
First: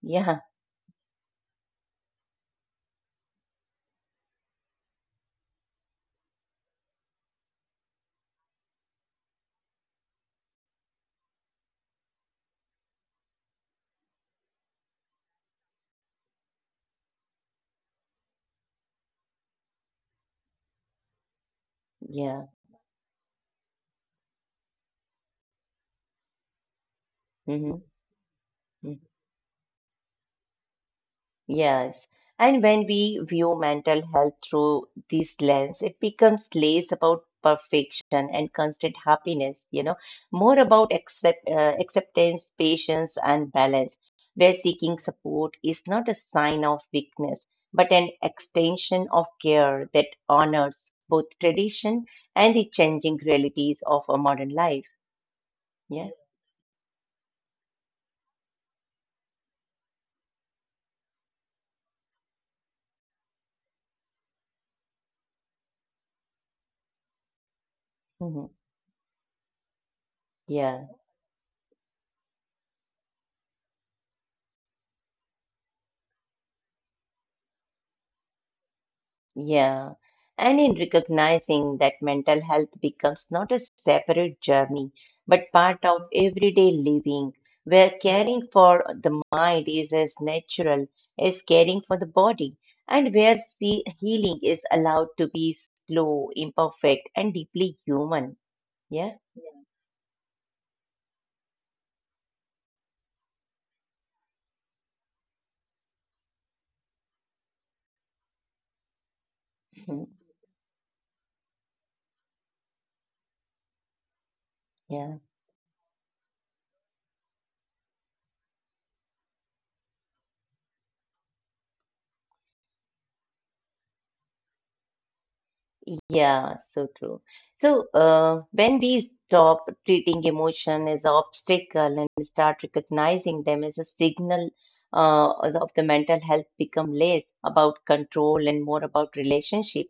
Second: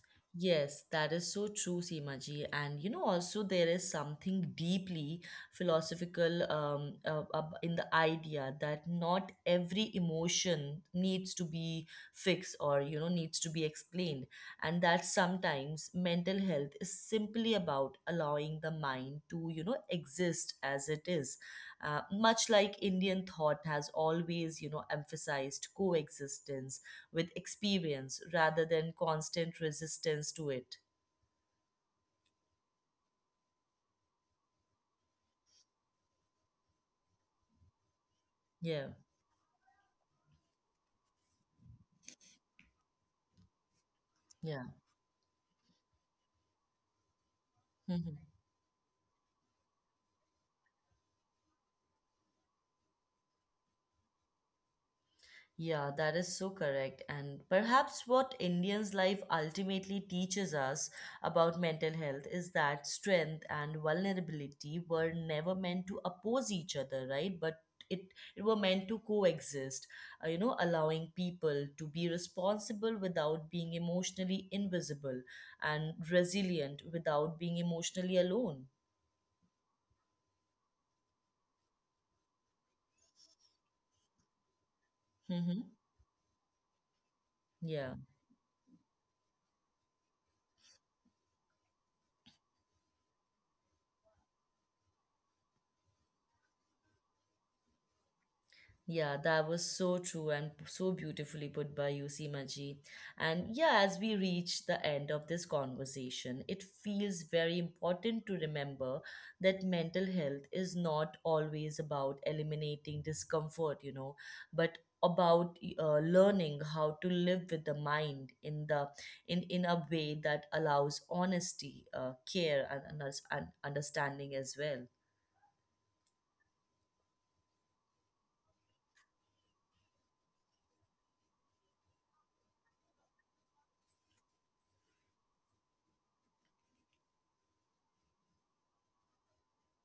S2: Yeah,
S1: Yes, that is so true, Seemaji. And you know, also there is something deeply philosophical um, uh, ab- in the idea that not every emotion needs to be fixed or you know needs to be explained, and that sometimes mental health is simply about allowing the mind to you know exist as it is. Uh,
S2: yeah.
S1: much like Indian thought has always you know emphasized coexistence with
S2: hmm
S1: experience rather than constant resistance to it.
S2: Yes. And when we view mental health through this lens, it becomes less about perfection and
S1: Yeah,
S2: constant happiness, you know, more about accept, uh, acceptance, patience, and balance, where
S1: yeah.
S2: seeking support is not a sign of weakness, but an
S1: Mhm.
S2: extension of care that honors both tradition and the changing realities of a modern life.
S1: Yeah,
S2: Yeah.
S1: that is so correct. And perhaps what Indians' life ultimately teaches us about mental health is that strength and vulnerability were never meant to oppose each other, right? But it, it
S2: Mhm.
S1: were meant to coexist, uh, you know,
S2: Yeah.
S1: allowing people to be responsible without being emotionally invisible and resilient without being emotionally alone.
S2: Yeah, and in recognizing that mental health becomes not a separate journey, but
S1: Mm-hmm.
S2: part of everyday living, where
S1: Yeah,
S2: caring for the mind is as natural as caring for the body, and where see healing is allowed to be slow, imperfect, and deeply human. Yeah,
S1: yeah, that was so true and p- so beautifully put by you, Seemaji. And yeah, as we reach the end of this conversation, it feels very important to remember that
S2: Mhm.
S1: mental health is not always about eliminating discomfort, you know, but
S2: Yeah.
S1: about y- uh, learning how to live with the mind in the in in a way that allows honesty, uh, care, and, and us- and understanding as well.
S2: Yeah, so true. So, uh, when we stop treating emotion as an obstacle and start recognizing them as a signal uh, of the mental health, become less about control and more about relationship,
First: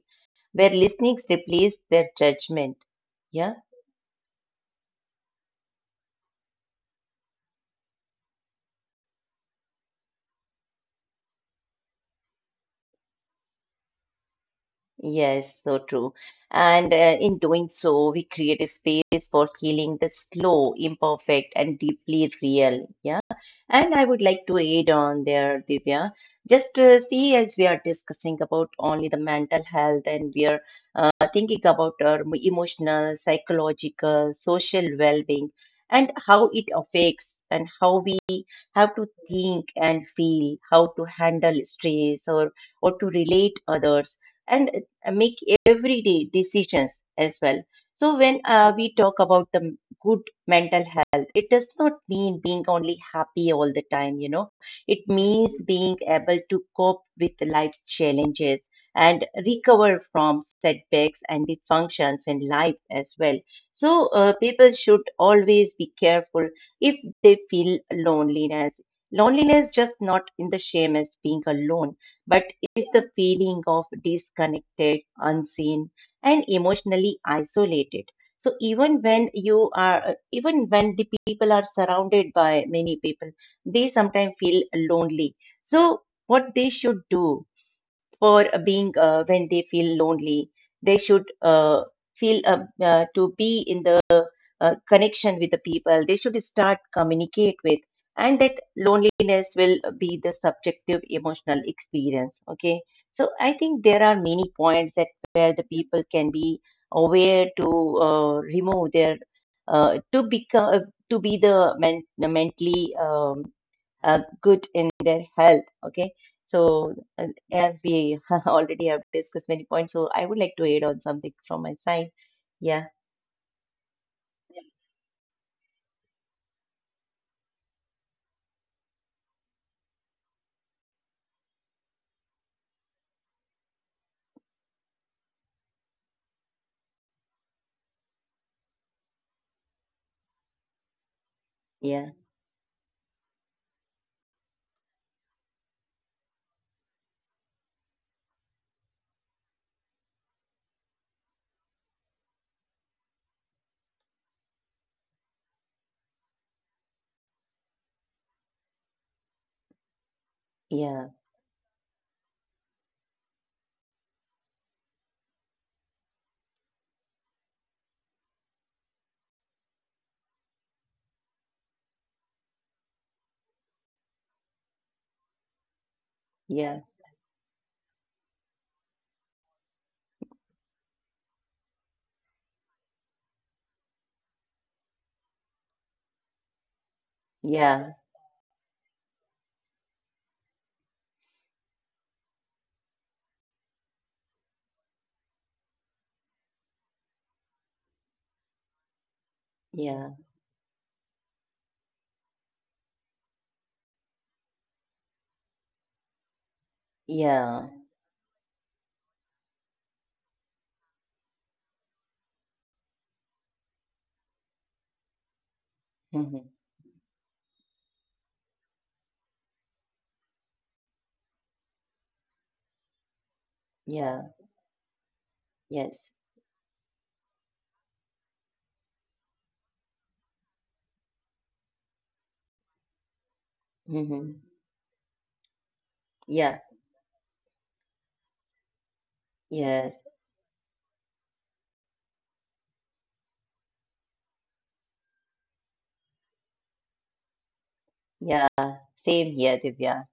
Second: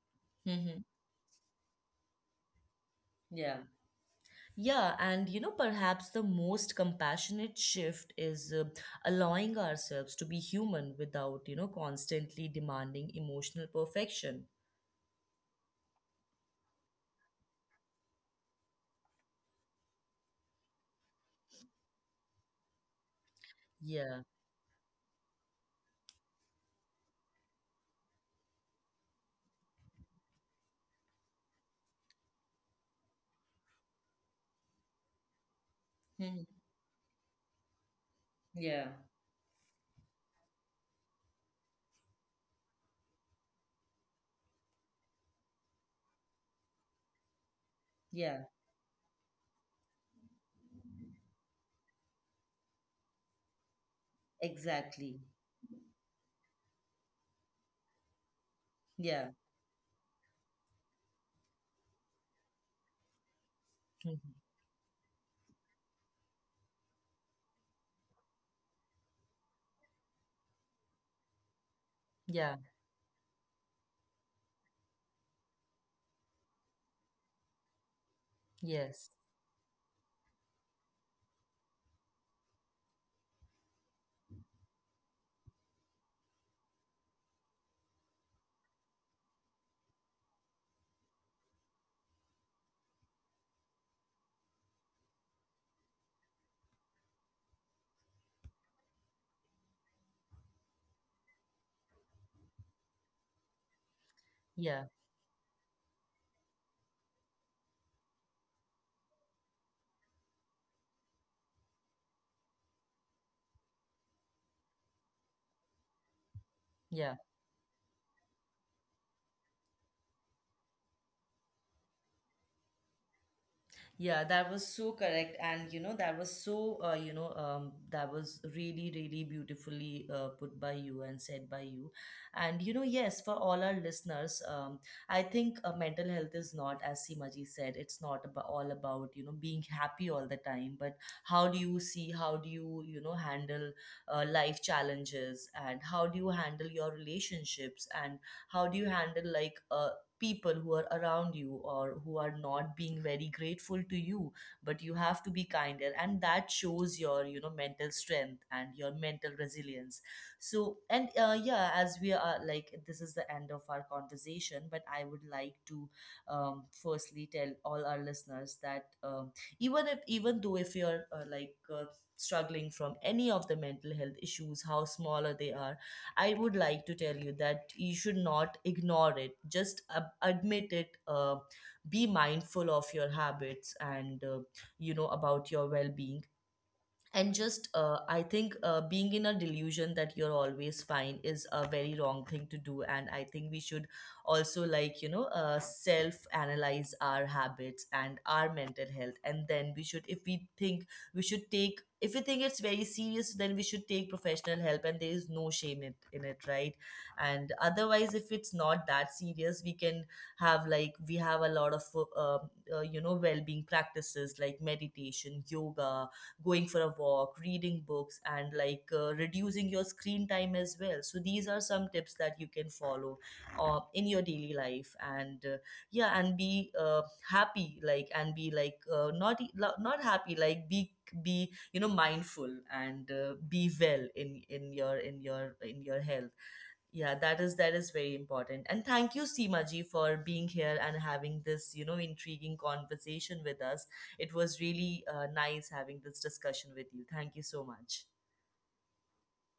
S2: where
S1: Hmm.
S2: listening replaces their judgment. Yeah.
S1: Yeah. Yeah, and you know, perhaps the most compassionate shift is uh, allowing ourselves to be human without, you know, constantly demanding emotional perfection.
S2: Yes, so true. And uh, in doing so, we create a space for healing the slow, imperfect, and deeply real. Yeah. And I
S1: Yeah.
S2: would like to add on there, Divya. Just uh, see, as we are discussing about only the mental health, and we are uh, thinking about our m- emotional, psychological, social well-being, and
S1: Mhm.
S2: how it affects and how we
S1: Yeah,
S2: how to think and feel, how to handle stress or or to relate others and uh, make everyday decisions as well. So
S1: yeah,
S2: when uh, we talk about the m- good mental health, it does not mean being only happy all the time, you know. It
S1: exactly.
S2: means being able to cope with life's challenges and
S1: Yeah.
S2: recover from setbacks and the functions in life as well. So uh,
S1: Mhm.
S2: people should always be careful if they feel loneliness. Loneliness just not in the shame as being alone, but
S1: Yeah.
S2: is the feeling of disconnected, unseen, and emotionally isolated. So even
S1: Yes.
S2: when you are, even when the people are surrounded by many people, they sometimes feel lonely. So what they should do for being uh, when they feel lonely, they should uh, feel uh, uh, to be in the uh, connection with the people they should start communicate with, and that loneliness will be the subjective emotional experience. Okay, so I think there are many points
S1: Yeah.
S2: that where the people can be aware to uh, remove their uh, to become uh, to be the men- mentally um, uh, good in their health. Okay, so uh,
S1: Yeah.
S2: yeah, we already have discussed many points, so I would like to add on something from my side. Yeah,
S1: Yeah, that was so correct. And, you know, that was so, uh, you know, um, that was really, really beautifully uh, put by you and said by you. And, you know, yes, for all our listeners, um, I think uh, mental health is not, as Simaji said, it's not about all about, you know, being happy all the time, but how do you
S2: yeah,
S1: see, how do you, you know, handle uh, life challenges, and how do you handle your relationships, and how do you handle like uh, people who are around you or who are not being very grateful to you, but you have to be kinder, and that shows your you know mental strength and your mental resilience. So
S2: yeah.
S1: and uh, yeah, as we are like this is the end of our conversation, but I would like to um, firstly tell all our listeners that um, even if even though if you're uh, like uh, struggling from any of the mental health issues how smaller they are, I would
S2: Yeah,
S1: like to tell you that you should not ignore it. Just ab- admit it. Uh, be mindful of your habits and uh, you know about your well-being. And just
S2: yeah,
S1: uh, I think uh, being in a delusion that you're always fine is a very wrong thing to do, and I think we should also like you know uh, self analyze our habits and our mental health, and then we should
S2: yeah,
S1: if we think we should take if we think it's very serious then we should take professional help, and there is no shame in, in it, right? And
S2: yeah,
S1: otherwise if it's not that serious we can have like we have a lot of uh, uh, you know well-being practices like meditation, yoga,
S2: hmm,
S1: going for a walk, reading books, and like uh, reducing your screen time as well. So these are some tips that you can follow uh, in
S2: yeah,
S1: your daily life. And uh,
S2: yes,
S1: yeah, and be uh, happy like and be like uh, not e- lo- not happy like be be you know mindful and uh, be
S2: hmm,
S1: well in in your in your in your
S2: yeah,
S1: health. Yeah, that is that is very important. And thank you,
S2: yes,
S1: Seemaji, for being here and having this, you know, intriguing conversation with us. It was really uh, nice having this discussion with you. Thank you so
S2: yeah.
S1: much.
S2: Same here, Divya.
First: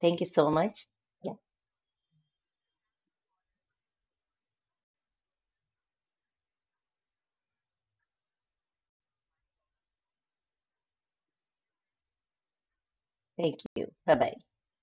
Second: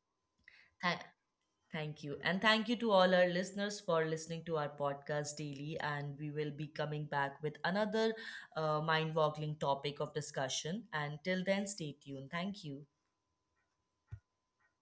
S2: Thank you so much.
S1: Tha-
S2: Yeah,
S1: Thank you. And thank you to all our listeners for listening to our podcast daily. And we will be coming back with another uh, mind-boggling topic of discussion. And till then, stay tuned. Thank you.
S2: thank you. Bye bye.